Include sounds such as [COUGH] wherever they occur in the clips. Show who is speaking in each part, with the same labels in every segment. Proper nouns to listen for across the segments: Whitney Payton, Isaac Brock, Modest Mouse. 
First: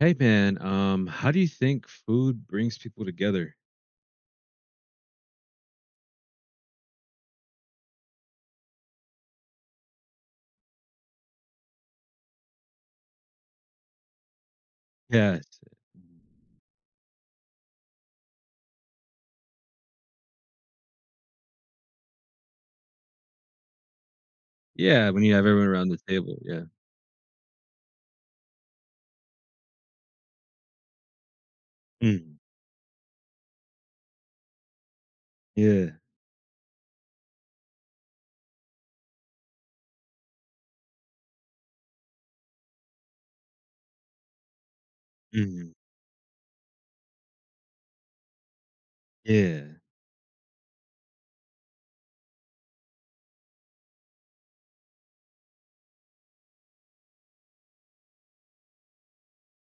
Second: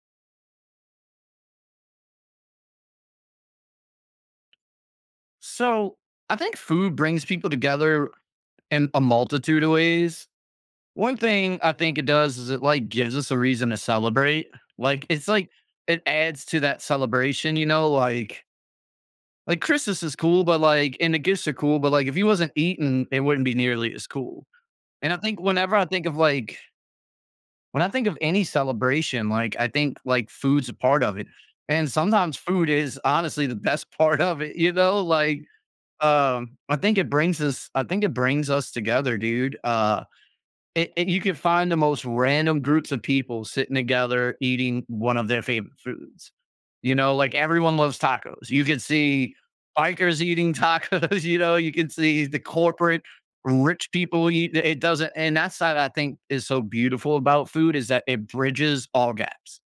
Speaker 1: Hey man, how do you think food brings people together?
Speaker 2: So I think food brings people together in a multitude of ways. One thing I think it does is it gives us a reason to celebrate. Like it's like
Speaker 1: Yes,
Speaker 2: it adds to that celebration, like Christmas is cool, but like and the gifts are cool, but like if you wasn't eating, it wouldn't be nearly as cool.
Speaker 1: yeah,
Speaker 2: And I
Speaker 1: when you
Speaker 2: think
Speaker 1: have everyone
Speaker 2: whenever I
Speaker 1: around the
Speaker 2: think of
Speaker 1: table,
Speaker 2: like
Speaker 1: yeah,
Speaker 2: when I think of any celebration, like I think like food's a part of it. And
Speaker 1: mhm,
Speaker 2: sometimes food is honestly the best [LAUGHS] part of it,
Speaker 1: yeah,
Speaker 2: I think it brings us together, dude. You can find the most random groups of people sitting together eating one of their
Speaker 1: mhm,
Speaker 2: favorite foods. You know, like everyone loves tacos. You can see
Speaker 1: yeah,
Speaker 2: bikers eating tacos, [LAUGHS] you know, you can see the corporate rich people eat it doesn't and that's what I think is so beautiful about food is that it bridges all gaps.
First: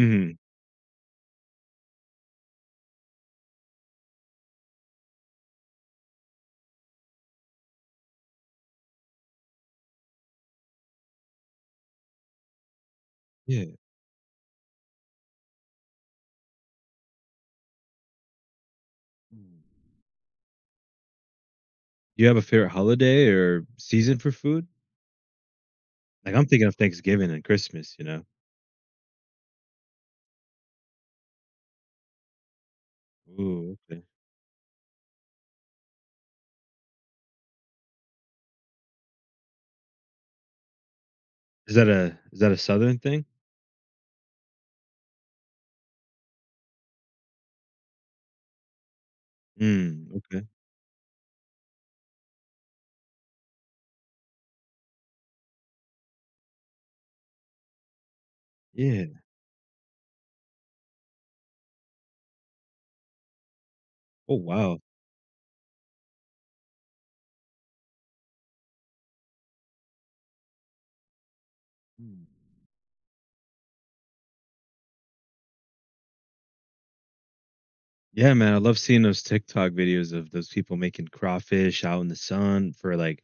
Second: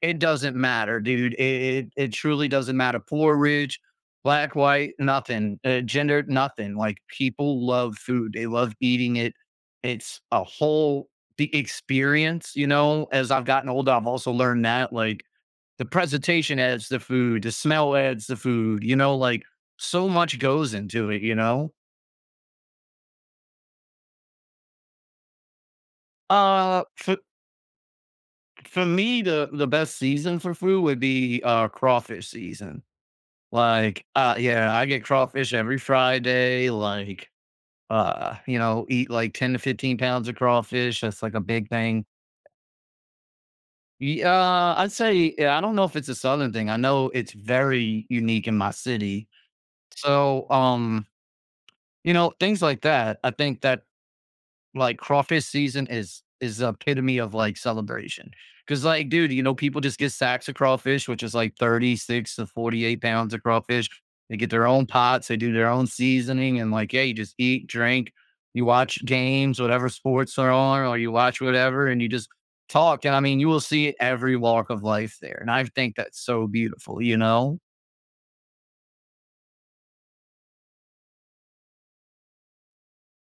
Speaker 2: It doesn't matter, dude. It truly doesn't matter. Poor, rich, black, white, nothing. Gender, nothing. Like people love food. They love eating it. It's a whole the experience, you know. As I've
Speaker 1: yeah,
Speaker 2: gotten older, I've also learned that like the presentation adds the food, the smell adds the food,
Speaker 1: mm.
Speaker 2: so much goes into it, you know.
Speaker 1: Do you have a favorite holiday or season for food? Like I'm thinking of
Speaker 2: Uh for
Speaker 1: Thanksgiving and Christmas, you know.
Speaker 2: for me the best season for food would be crawfish season.
Speaker 1: Ooh, okay.
Speaker 2: Like, yeah, I get crawfish every Friday, like, you know, eat like 10 to 15 pounds of crawfish. That's like a big
Speaker 1: Is that
Speaker 2: thing.
Speaker 1: a is that a Southern thing?
Speaker 2: Yeah, I'd say, yeah, I don't know if it's a Southern thing. I know it's very unique in my city.
Speaker 1: Mm, okay.
Speaker 2: So, you know, things like that. I think that like crawfish season is the epitome of like celebration. Cause like,
Speaker 1: Yeah.
Speaker 2: dude, you know, people just get sacks of crawfish, which is like 36 to 48 pounds of crawfish.
Speaker 1: Oh
Speaker 2: They get their
Speaker 1: wow.
Speaker 2: own pots, they do their own seasoning, and like, yeah, you just eat, drink, you watch games, whatever sports are on, or you watch whatever, and you
Speaker 1: Mm.
Speaker 2: just talk. And I mean, you will see every walk of life there. And I think that's so beautiful, you know?
Speaker 1: Yeah, man, I love seeing those TikTok videos of those people making crawfish out in the sun for like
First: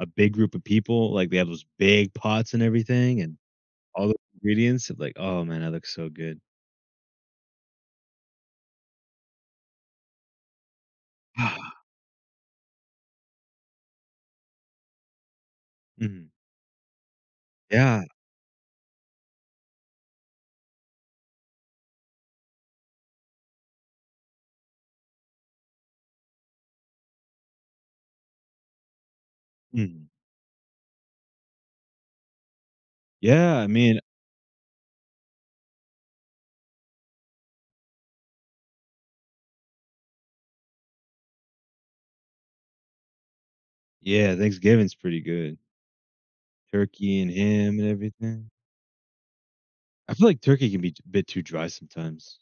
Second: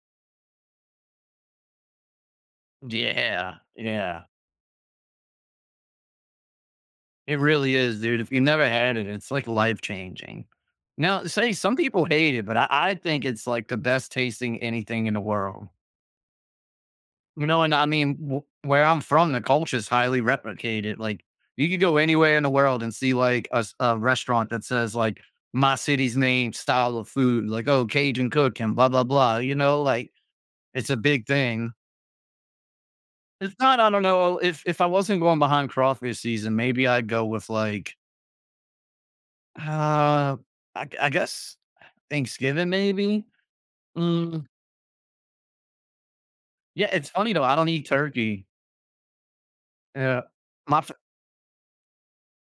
Speaker 1: a big group of people. Like they have those big pots and everything, and
Speaker 2: Yeah,
Speaker 1: all the
Speaker 2: yeah,
Speaker 1: ingredients. Of like, oh man, that looks so good.
Speaker 2: it really is, dude. If you never had it, it's like life changing. Now, say some
Speaker 1: [SIGHS]
Speaker 2: people hate it, but I think it's like the best tasting anything in the world.
Speaker 1: Mhm.
Speaker 2: You know, and I
Speaker 1: Yeah,
Speaker 2: mean, where I'm from, the culture is highly replicated. Like, you could go anywhere in the world and see like a restaurant that says like my city's name, style of food, like oh Cajun cooking, blah blah blah. You know,
Speaker 1: mhm,
Speaker 2: like it's a big thing. It's
Speaker 1: yeah. I
Speaker 2: not. I
Speaker 1: mean,
Speaker 2: don't know if I wasn't going behind crawfish season, maybe I'd go with like uh I guess Thanksgiving maybe?
Speaker 1: yeah,
Speaker 2: Mm,
Speaker 1: Thanksgiving's pretty good.
Speaker 2: yeah, it's
Speaker 1: Turkey and
Speaker 2: funny though, I don't
Speaker 1: ham
Speaker 2: eat
Speaker 1: and
Speaker 2: turkey.
Speaker 1: everything. I
Speaker 2: Yeah.
Speaker 1: feel like turkey can
Speaker 2: My
Speaker 1: be
Speaker 2: fa
Speaker 1: a bit too dry sometimes.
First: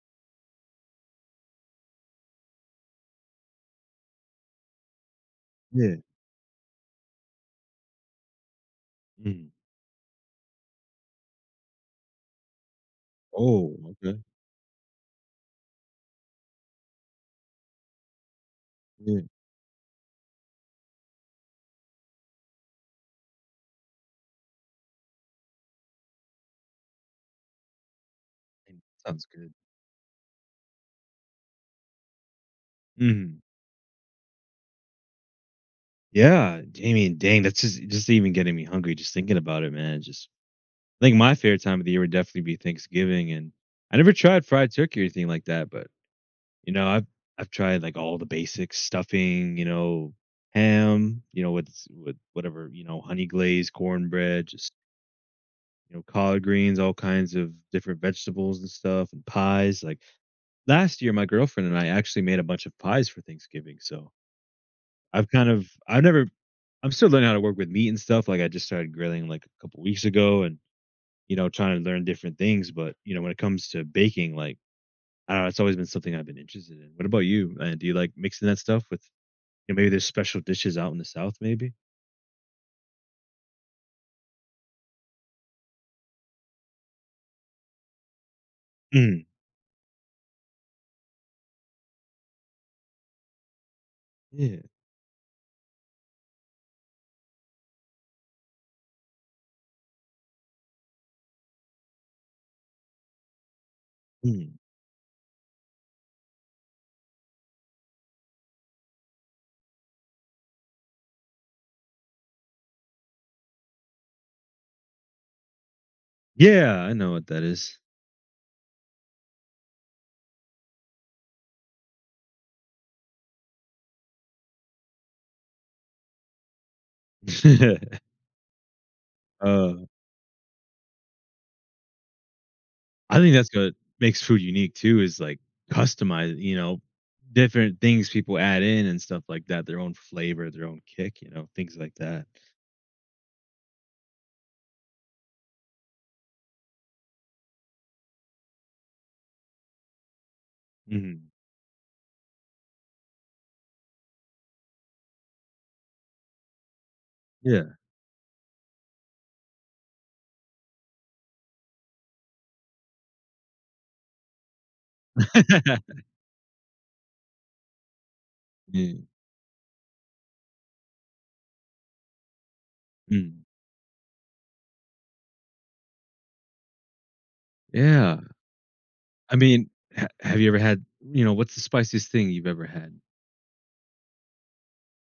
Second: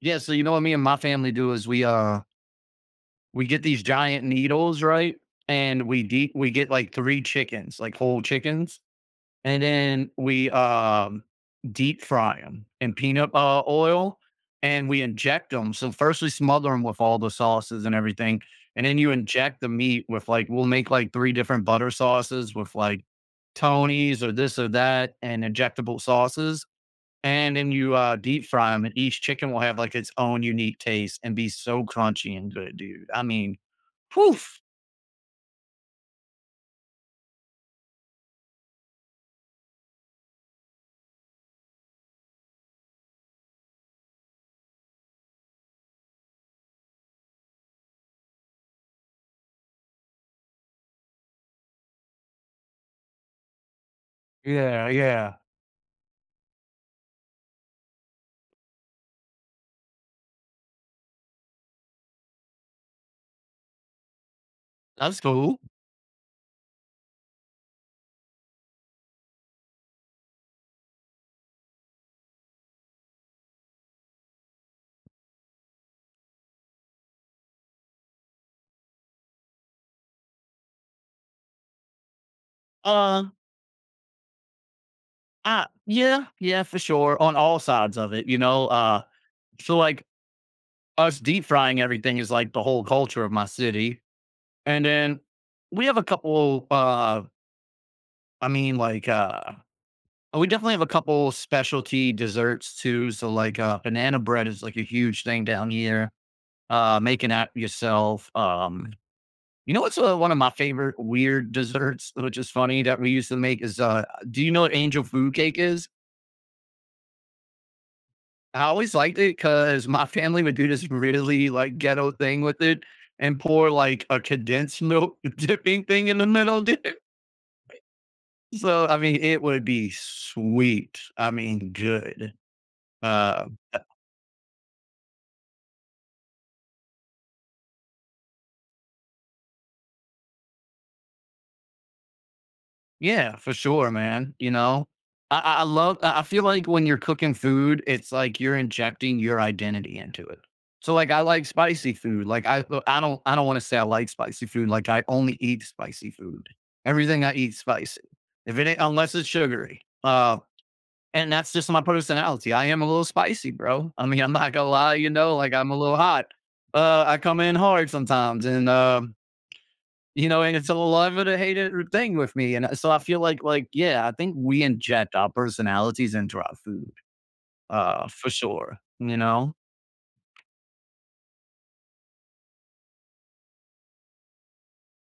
Speaker 2: Yeah, so you know what me and my family do is we get these giant needles, right? And
Speaker 1: Yeah.
Speaker 2: we get like 3 chickens, like whole chickens.
Speaker 1: Mhm.
Speaker 2: And then we, deep fry them in peanut,
Speaker 1: Oh,
Speaker 2: oil,
Speaker 1: okay.
Speaker 2: and we inject them. So first we smother them with all the sauces and everything, and then you
Speaker 1: Yeah,
Speaker 2: inject the meat with, like we'll make, like, 3 different butter sauces with, like, Tony's or this or that and injectable sauces, and then you, deep fry 'em, and each
Speaker 1: sounds good.
Speaker 2: chicken will have, like, its own unique taste and be so crunchy and good, dude. I
Speaker 1: Mhm.
Speaker 2: mean, poof.
Speaker 1: Yeah, I mean, dang, that's just even getting me hungry just thinking about it, man. Just I think my favorite time of the year would definitely be Thanksgiving, and I never tried fried turkey or anything like that, but you know, I've tried like all the basics, stuffing, you know, ham, you know, with whatever, you know, honey glaze, cornbread, just
Speaker 2: Yeah, yeah.
Speaker 1: you know, collard greens, all kinds of different vegetables and stuff, and pies. Like last year, my girlfriend and I actually made a bunch of pies for Thanksgiving, so
Speaker 2: That's
Speaker 1: I've kind
Speaker 2: cool.
Speaker 1: of I've never I'm still learning how to work with meat and stuff, like, I just started grilling, like, a couple weeks ago and, you know, trying to learn different things, but, you know, when it comes to baking, like, I don't know, it's always been something I've been interested in. What about you? Do you like mixing that stuff with you know, maybe there's special dishes out in the South maybe?
Speaker 2: Uh yeah, yeah, for sure. On all sides of it, you know,
Speaker 1: Mm,
Speaker 2: so like us deep frying everything is like the whole culture of my city.
Speaker 1: yeah,
Speaker 2: And then we have a couple, I mean, like, uh, we definitely have a couple specialty desserts too. So like, banana bread
Speaker 1: Mm.
Speaker 2: is like a huge thing down here. Making that yourself. You know what's one of my favorite weird desserts, which is funny that we used to make is, do you know what angel food cake is?
Speaker 1: Yeah, I know what that is.
Speaker 2: I always liked it because my family would do this really like ghetto thing with it and pour like a condensed milk [LAUGHS] dipping thing in the middle, dude.
Speaker 1: [LAUGHS]
Speaker 2: So I mean, it would
Speaker 1: Uh,
Speaker 2: be sweet. I mean, good.
Speaker 1: I think
Speaker 2: Uh,
Speaker 1: that's what makes food unique too is, like, customized, you know, different things people add in and stuff like that, their own flavor, their own kick, you know, things like that.
Speaker 2: Yeah, for sure, man. You know, I love, I feel like when you're cooking food, it's like you're injecting your identity into it. So like, I
Speaker 1: Mhm.
Speaker 2: like spicy food. Like I don't want to say I like spicy food. Like I only eat spicy food. Everything I eat
Speaker 1: Yeah.
Speaker 2: spicy. If it ain't, unless it's sugary. And that's just my personality. I am a little spicy, bro. I mean, I'm not gonna lie, you know, like I'm a
Speaker 1: [LAUGHS]
Speaker 2: little hot. I come in hard sometimes and,
Speaker 1: Mm,
Speaker 2: you know, and it's a love it or hate it thing with me. And so I feel
Speaker 1: mm.
Speaker 2: yeah, I think we inject our personalities into our food,
Speaker 1: Yeah.
Speaker 2: for sure.
Speaker 1: I mean, ha have you ever had, what's the spiciest thing you've ever had?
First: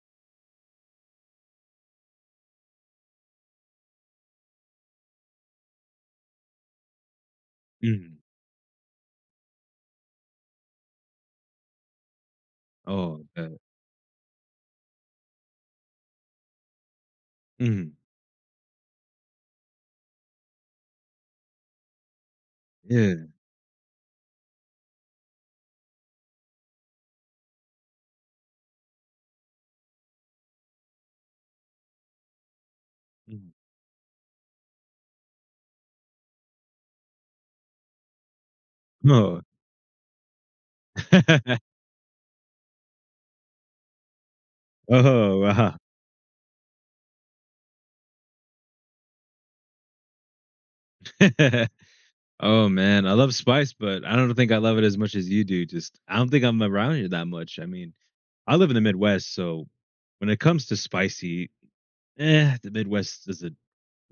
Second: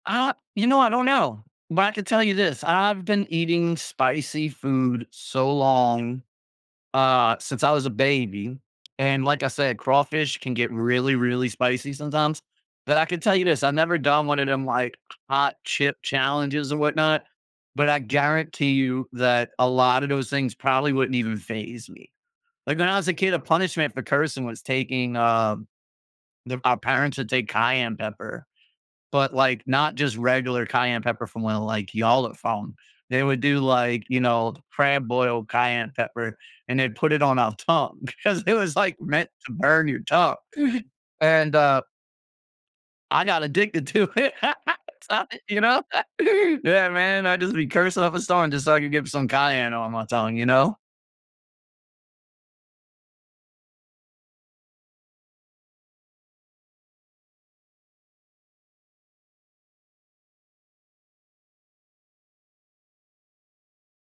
Speaker 2: You know, I don't know, but I can tell you this: I've been eating spicy food so long, since I was a
Speaker 1: Mhm.
Speaker 2: baby. And like I said, crawfish can get really, really spicy sometimes. But I can
Speaker 1: Oh,
Speaker 2: tell
Speaker 1: I
Speaker 2: you
Speaker 1: bet.
Speaker 2: this, I've never done one of them like hot chip challenges or whatnot. But
Speaker 1: Mhm.
Speaker 2: I guarantee you that a lot of those things probably wouldn't even phase me. Like when I was a
Speaker 1: Yeah.
Speaker 2: kid, a punishment for cursing was taking our parents would take cayenne pepper, but, like, not just regular cayenne pepper from, when like, y'all have found. They would
Speaker 1: Mhm.
Speaker 2: do, like, you know, crab boil cayenne pepper, and they'd put it on our tongue [LAUGHS] because it was, like, meant
Speaker 1: Oh.
Speaker 2: to burn your tongue, and,
Speaker 1: [LAUGHS]
Speaker 2: I got addicted to it. [LAUGHS] So,
Speaker 1: Oh,
Speaker 2: you
Speaker 1: wow.
Speaker 2: know? [LAUGHS] Yeah, man, I'd just be cursing up a storm just so I could get some cayenne on my tongue, you know?
Speaker 1: [LAUGHS] Oh, man. I love spice, but I don't think I love it as much as you do. Just I don't think I'm around it that much. I mean, I live in the Midwest, so when it comes to spicy, eh, the Midwest doesn't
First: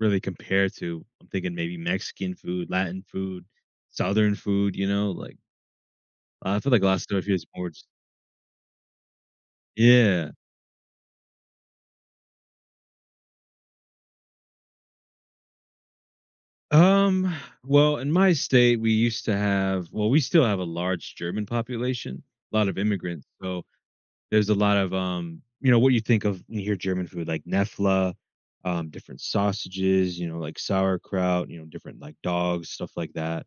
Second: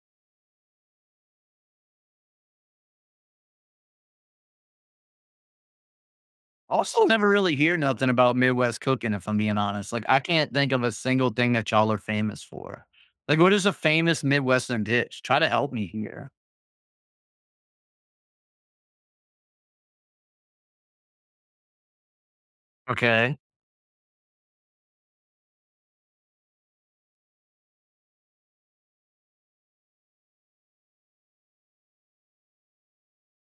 Speaker 1: really compare to I'm thinking maybe Mexican food, Latin food, Southern food, you know, like I feel like
Speaker 2: Also,
Speaker 1: last Glassdoor
Speaker 2: never
Speaker 1: feels
Speaker 2: really
Speaker 1: more
Speaker 2: hear
Speaker 1: just
Speaker 2: nothing about Midwest cooking, if I'm being honest. Like, I
Speaker 1: yeah.
Speaker 2: can't think of a single thing that y'all are famous for. Like, what is a famous Midwestern dish? Try to help me here.
Speaker 1: Um, well, in my state, we used to have well, we still have a large German population, a lot of immigrants,
Speaker 2: Okay,
Speaker 1: so there's a lot of, you know, what you think of when you hear German food, like Nefla, different sausages, you know, like sauerkraut, you know, different, like, dogs, stuff like that.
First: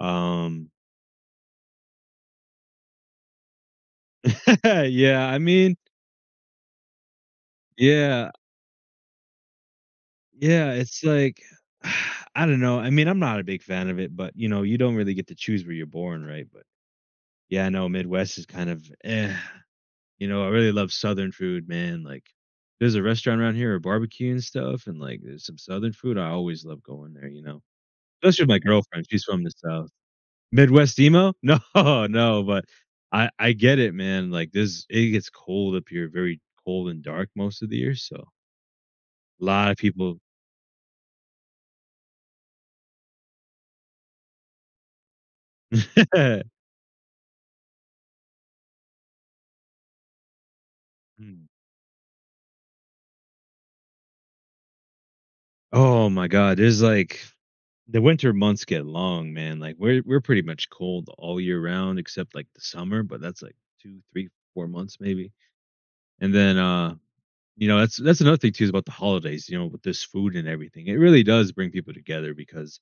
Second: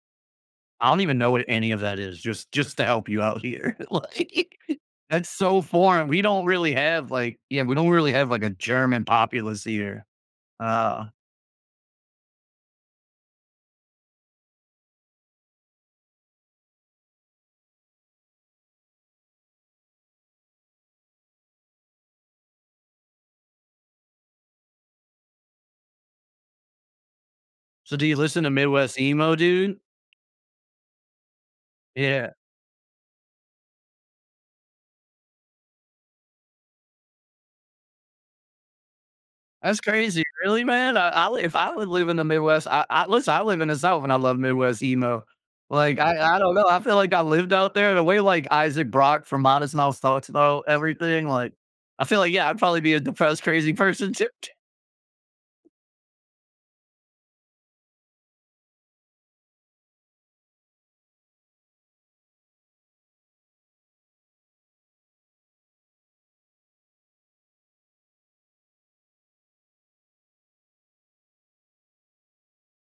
Speaker 1: Um
Speaker 2: I don't even know what any of that is, just to help you out here. [LAUGHS] Like,
Speaker 1: [LAUGHS] Yeah,
Speaker 2: that's
Speaker 1: I
Speaker 2: so
Speaker 1: mean
Speaker 2: foreign. We don't really have like, yeah, we don't really have
Speaker 1: yeah,
Speaker 2: like a German populace here.
Speaker 1: yeah, it's
Speaker 2: Uh,
Speaker 1: like [SIGHS] I don't know, I mean, I'm not a big fan of it, but, you know, you don't really get to choose where you're born, right? But yeah, no, Midwest is kind of eh. You know, I really love Southern food, man. Like, there's a restaurant around here, a barbecue and stuff, and like, there's some Southern food. I always love going there, you know,
Speaker 2: so do you
Speaker 1: especially
Speaker 2: listen
Speaker 1: with
Speaker 2: to
Speaker 1: my
Speaker 2: Midwest
Speaker 1: girlfriend. She's
Speaker 2: emo,
Speaker 1: from the
Speaker 2: dude?
Speaker 1: South. Midwest emo? No, [LAUGHS]
Speaker 2: Yeah.
Speaker 1: no, but I get it, man. Like, this it gets cold up here, very cold and dark most of the year. So a lot of
Speaker 2: That's
Speaker 1: people.
Speaker 2: crazy. Really, man? If I would live in the Midwest, I listen, I live in the South and I love Midwest emo. Like I
Speaker 1: [LAUGHS]
Speaker 2: don't know. I feel like I lived out there the way like Isaac Brock from Modest Mouse talks about everything.
Speaker 1: Mm.
Speaker 2: Like I feel like yeah, I'd probably be a depressed, crazy person too. [LAUGHS]
Speaker 1: Oh my God, there's like the winter months get long, man. Like we're pretty much cold all year round except like the summer, but that's like two, three, 4 months maybe. And then you know, that's another thing too is about the holidays, you know, with this food and everything. It really does bring people together because,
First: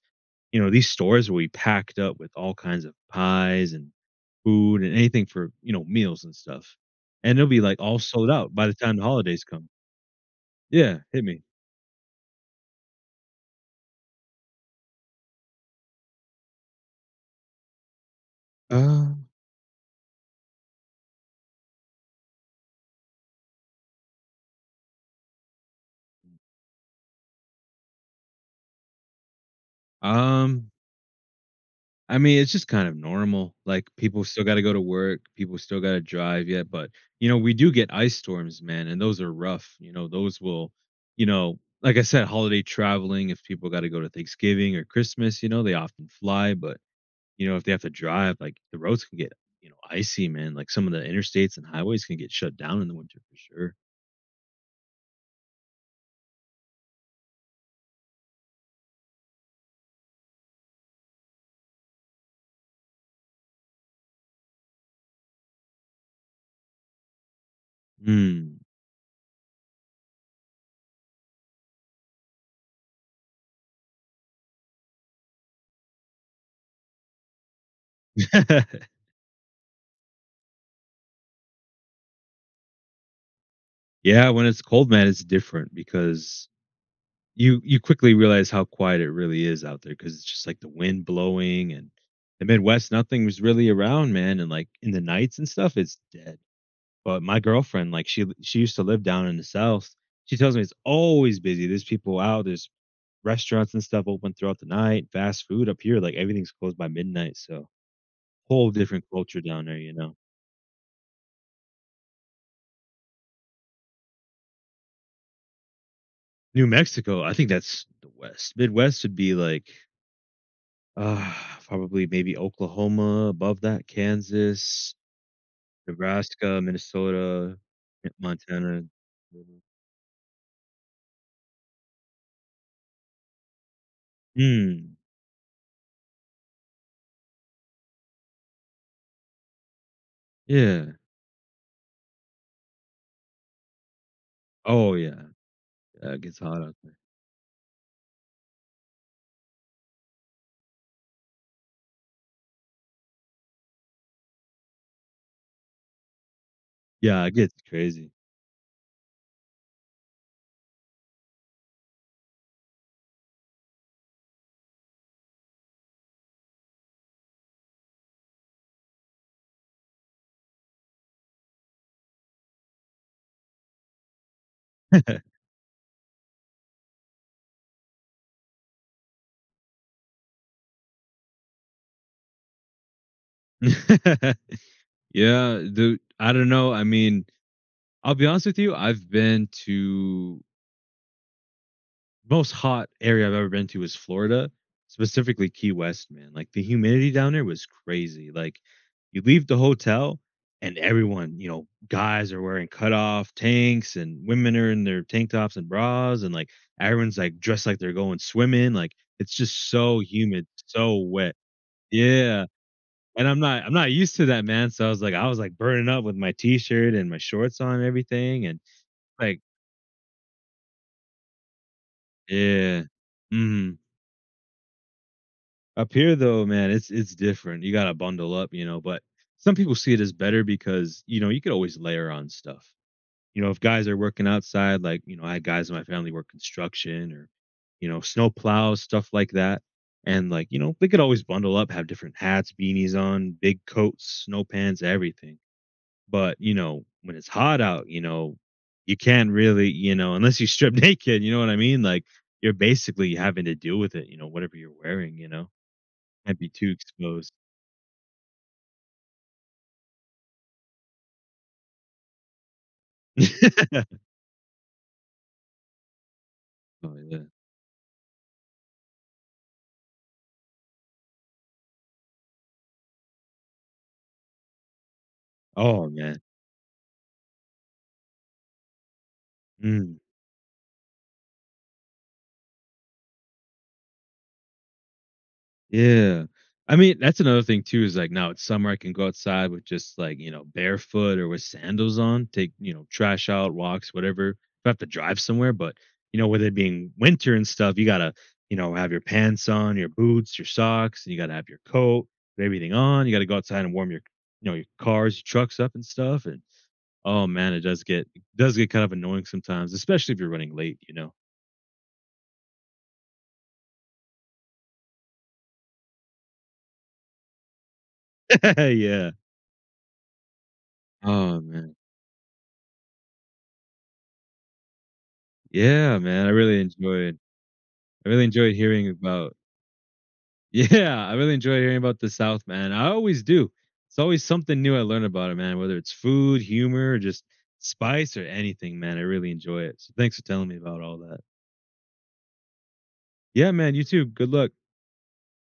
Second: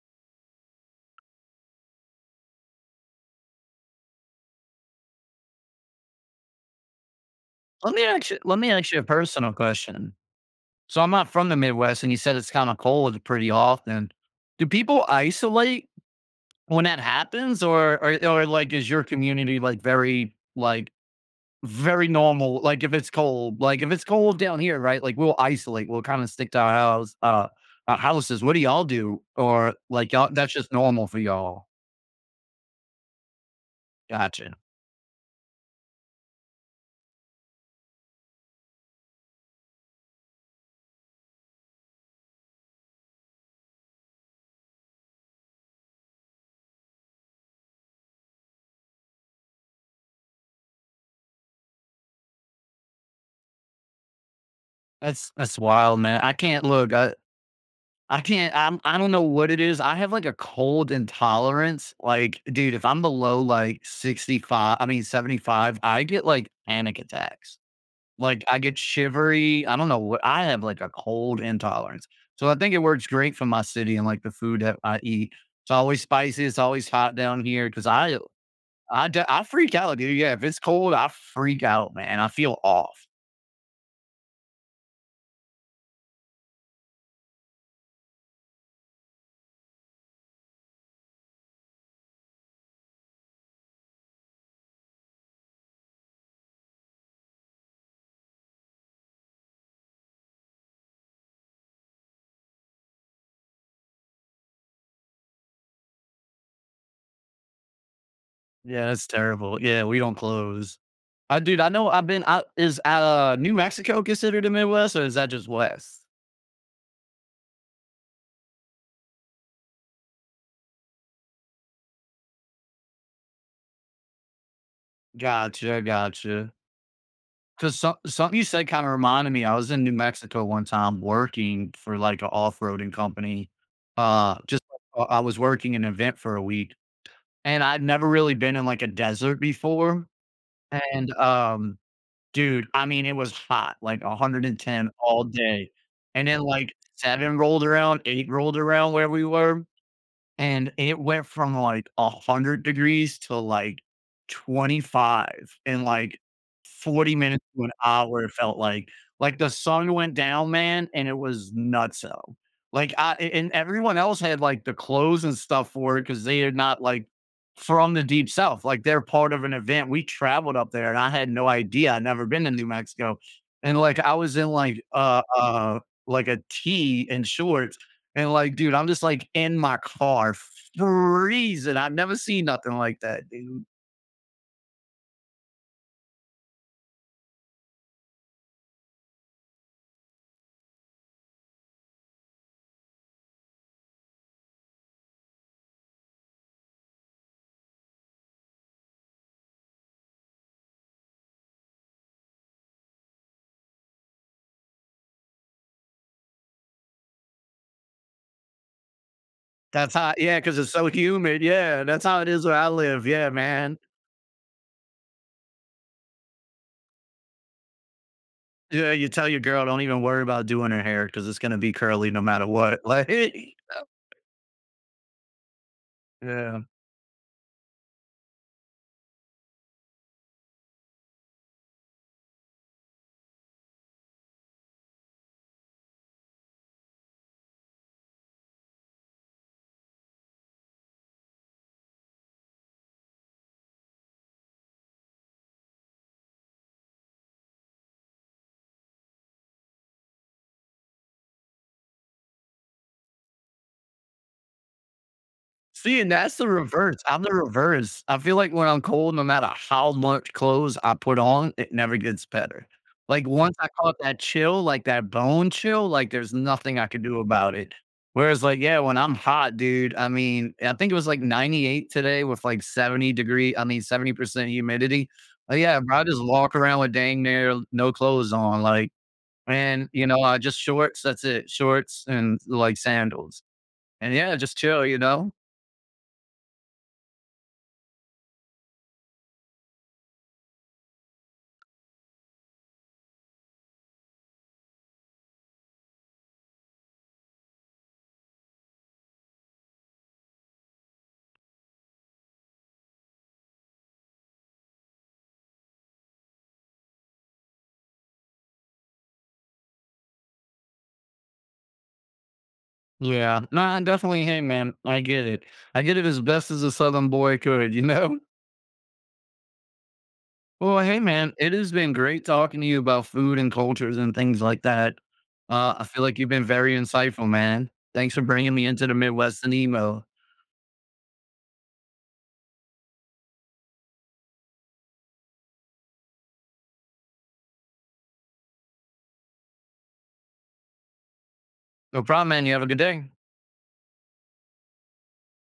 Speaker 1: you know, these stores will be packed up with all kinds of pies and food and anything for, you know, meals and stuff. And it'll be like
Speaker 2: Let
Speaker 1: all
Speaker 2: me
Speaker 1: sold
Speaker 2: ask you,
Speaker 1: out
Speaker 2: let
Speaker 1: by
Speaker 2: me
Speaker 1: the
Speaker 2: ask
Speaker 1: time
Speaker 2: you
Speaker 1: the
Speaker 2: a
Speaker 1: holidays
Speaker 2: personal
Speaker 1: come.
Speaker 2: question.
Speaker 1: Yeah,
Speaker 2: So I'm
Speaker 1: hit
Speaker 2: not
Speaker 1: me.
Speaker 2: from the Midwest, and you said it's kind of cold pretty often. Do people isolate when that happens, or like is your
Speaker 1: Uh,
Speaker 2: community like very normal? Like if it's cold, like if it's cold down here, right? Like we'll isolate, we'll kind of stick to our house, our houses. What do y'all do, or like y'all? That's
Speaker 1: um
Speaker 2: just normal for y'all.
Speaker 1: I mean, it's just kind of normal, like, people still
Speaker 2: Gotcha.
Speaker 1: gotta go to work, people still gotta drive, yet, but, you know, we do get ice storms, man, and those are rough, you know, those will you know, like I said, holiday traveling, if people gotta go to Thanksgiving or Christmas, you know, they often fly, but, you know, if they have to drive, like, the roads can get, you know, icy, man, like, some of the interstates and highways can get shut down in the winter for sure.
Speaker 2: That's wild, man. I can't look. I can't. I'm. I don't know what it is. I have like a cold intolerance. Like, dude, if I'm below like 65, I mean 75, I get like panic attacks. Like,
Speaker 1: Mm.
Speaker 2: I get shivery. I don't know what. I have like a cold intolerance. So I think it works great for my city and like the food that I eat. It's always spicy. It's always hot down here because
Speaker 1: [LAUGHS]
Speaker 2: I freak out, dude. Yeah, if it's cold, I freak out, man. I feel off.
Speaker 1: Yeah, when it's cold, man, it's different because you quickly realize how quiet it really is out there because it's just, like, the wind blowing and the Midwest, nothing was really around, man, and, like, in the nights and stuff, it's dead. But my girlfriend, like, she used to live down in the South. She tells me it's always busy. There's people out, there's restaurants and stuff open throughout the night, fast food up here, like, everything's closed by midnight, so whole
Speaker 2: Yeah,
Speaker 1: different
Speaker 2: that's
Speaker 1: culture
Speaker 2: terrible.
Speaker 1: down there,
Speaker 2: Yeah,
Speaker 1: you
Speaker 2: we don't
Speaker 1: know?
Speaker 2: close. I dude, I know I've been out is, New Mexico, considered the Midwest, or is that just West?
Speaker 1: New Mexico, I think that's the West. Midwest would be, like, [SIGHS] uh, probably maybe Oklahoma, above that, Kansas,
Speaker 2: Gotcha, gotcha.
Speaker 1: Nebraska, Minnesota,
Speaker 2: 'Cause
Speaker 1: M
Speaker 2: something you said
Speaker 1: Montana.
Speaker 2: kinda reminded me, I
Speaker 1: Mhm.
Speaker 2: was in New Mexico one time working for, like, an off-roading company. Just
Speaker 1: Mm,
Speaker 2: like, I was working an event for a week, and I'd never really been in, like, a desert before,
Speaker 1: yeah.
Speaker 2: and, dude, I mean, it was hot, like 110
Speaker 1: Oh, yeah.
Speaker 2: all day,
Speaker 1: Yeah, it
Speaker 2: and
Speaker 1: gets
Speaker 2: then,
Speaker 1: hot
Speaker 2: like,
Speaker 1: out there.
Speaker 2: 7 rolled around, 8 rolled around where we were, and it went from, like, 100 degrees to, like, 25 in, like, 40
Speaker 1: Yeah, it
Speaker 2: minutes
Speaker 1: gets
Speaker 2: to an
Speaker 1: crazy.
Speaker 2: hour, it felt like. Like, the sun went down, man, and it was nutso. Like, I a and everyone else had, like, the clothes and stuff for it because they are not, like, from the Deep South, like, they're part of an event. We traveled up there, and I had no idea. I'd never been to New Mexico. And, like, I was in, like, a tee and shorts and like, dude, I'm just like in my car freezing. I've never seen nothing like that, dude.
Speaker 1: [LAUGHS] Yeah, dude, I don't know, I mean, I'll be honest with you, I've been to most hot area I've ever been to is Florida, specifically Key West, man. Like the humidity down there was crazy. Like you leave the hotel and everyone, you know, guys are wearing cutoff tanks and women are in their tank tops and bras and like everyone's like dressed like they're going swimming. Like it's just
Speaker 2: That's
Speaker 1: so
Speaker 2: how, yeah,
Speaker 1: humid,
Speaker 2: because it's so
Speaker 1: so wet.
Speaker 2: humid. Yeah, that's how it is
Speaker 1: Yeah.
Speaker 2: where I live.
Speaker 1: And
Speaker 2: Yeah,
Speaker 1: I'm not I'm
Speaker 2: man.
Speaker 1: not used to that, man. So I was like burning up with my t-shirt and my shorts on and everything and
Speaker 2: Yeah, you tell your
Speaker 1: like
Speaker 2: girl, don't even worry about doing her hair because it's gonna be curly no matter what.
Speaker 1: yeah.
Speaker 2: [LAUGHS] Like,
Speaker 1: Mhm. Up here though,
Speaker 2: yeah.
Speaker 1: man, it's different. You gotta bundle up, you know, but some people see it as better because, you know, you could always layer on stuff. You know, if guys are working outside, like, you know, I had guys in my family work construction or, you know, snow plows, stuff like that. And like, you know, they could always bundle up, have different hats, beanies on, big coats, snow pants, everything. But, you know, when it's hot out, you know, you can't really, you know, unless you strip [LAUGHS] naked, you know what I mean? Like you're basically having to deal with it, you know, whatever you're wearing, you know.
Speaker 2: See, and that's
Speaker 1: Can't be
Speaker 2: the
Speaker 1: too
Speaker 2: reverse. I'm
Speaker 1: exposed.
Speaker 2: the reverse. I feel like when I'm cold, no matter how much clothes I put on, it never gets better. Like once I caught
Speaker 1: [LAUGHS]
Speaker 2: that chill, like that bone chill, like there's nothing I
Speaker 1: Oh,
Speaker 2: could do
Speaker 1: yeah.
Speaker 2: about it. Whereas, like, yeah, when I'm hot, dude, I mean, I think it was like 98 today with like 70% humidity. Yeah,
Speaker 1: Oh,
Speaker 2: bro, I
Speaker 1: man.
Speaker 2: just walk around with dang near no clothes on. Like, and,
Speaker 1: Mm,
Speaker 2: you know, I just shorts, that's it, shorts and like sandals. And yeah, just chill, you know?
Speaker 1: yeah. I mean, that's another thing too is, like, now it's summer, I can go outside with just, like, you know, barefoot or with sandals on, take, you know, trash out, walks, whatever. If I have to drive somewhere, but, you know, with it being winter and stuff, you gotta, you know, have your pants on, your boots, your socks, and you gotta have your coat, everything on. You gotta go outside and warm your your cars, your trucks up and stuff, and, oh, man, it does get kind of annoying sometimes, especially if you're running late, you know?
Speaker 2: Yeah, no, I definitely, hey man, I get it. I get it as best as a Southern boy could, you know? [LAUGHS]
Speaker 1: [LAUGHS] Yeah.
Speaker 2: Well, hey man,
Speaker 1: Oh,
Speaker 2: it has
Speaker 1: man.
Speaker 2: been great talking to you about food and cultures and things like that. I
Speaker 1: Yeah,
Speaker 2: feel like
Speaker 1: man,
Speaker 2: you've
Speaker 1: I
Speaker 2: been
Speaker 1: really
Speaker 2: very
Speaker 1: enjoyed
Speaker 2: insightful, man.
Speaker 1: I
Speaker 2: Thanks for
Speaker 1: really enjoyed
Speaker 2: bringing me into
Speaker 1: hearing
Speaker 2: the
Speaker 1: about
Speaker 2: Midwest and emo.
Speaker 1: [LAUGHS] yeah, I really enjoy hearing about the South, man. I always do. It's always something new I learn about it, man, whether it's food, humor, or just spice or anything, man. I really enjoy it. So thanks for telling me about all that.
Speaker 2: No problem, man. You have a good day.
Speaker 1: Yeah, man, you too. Good luck.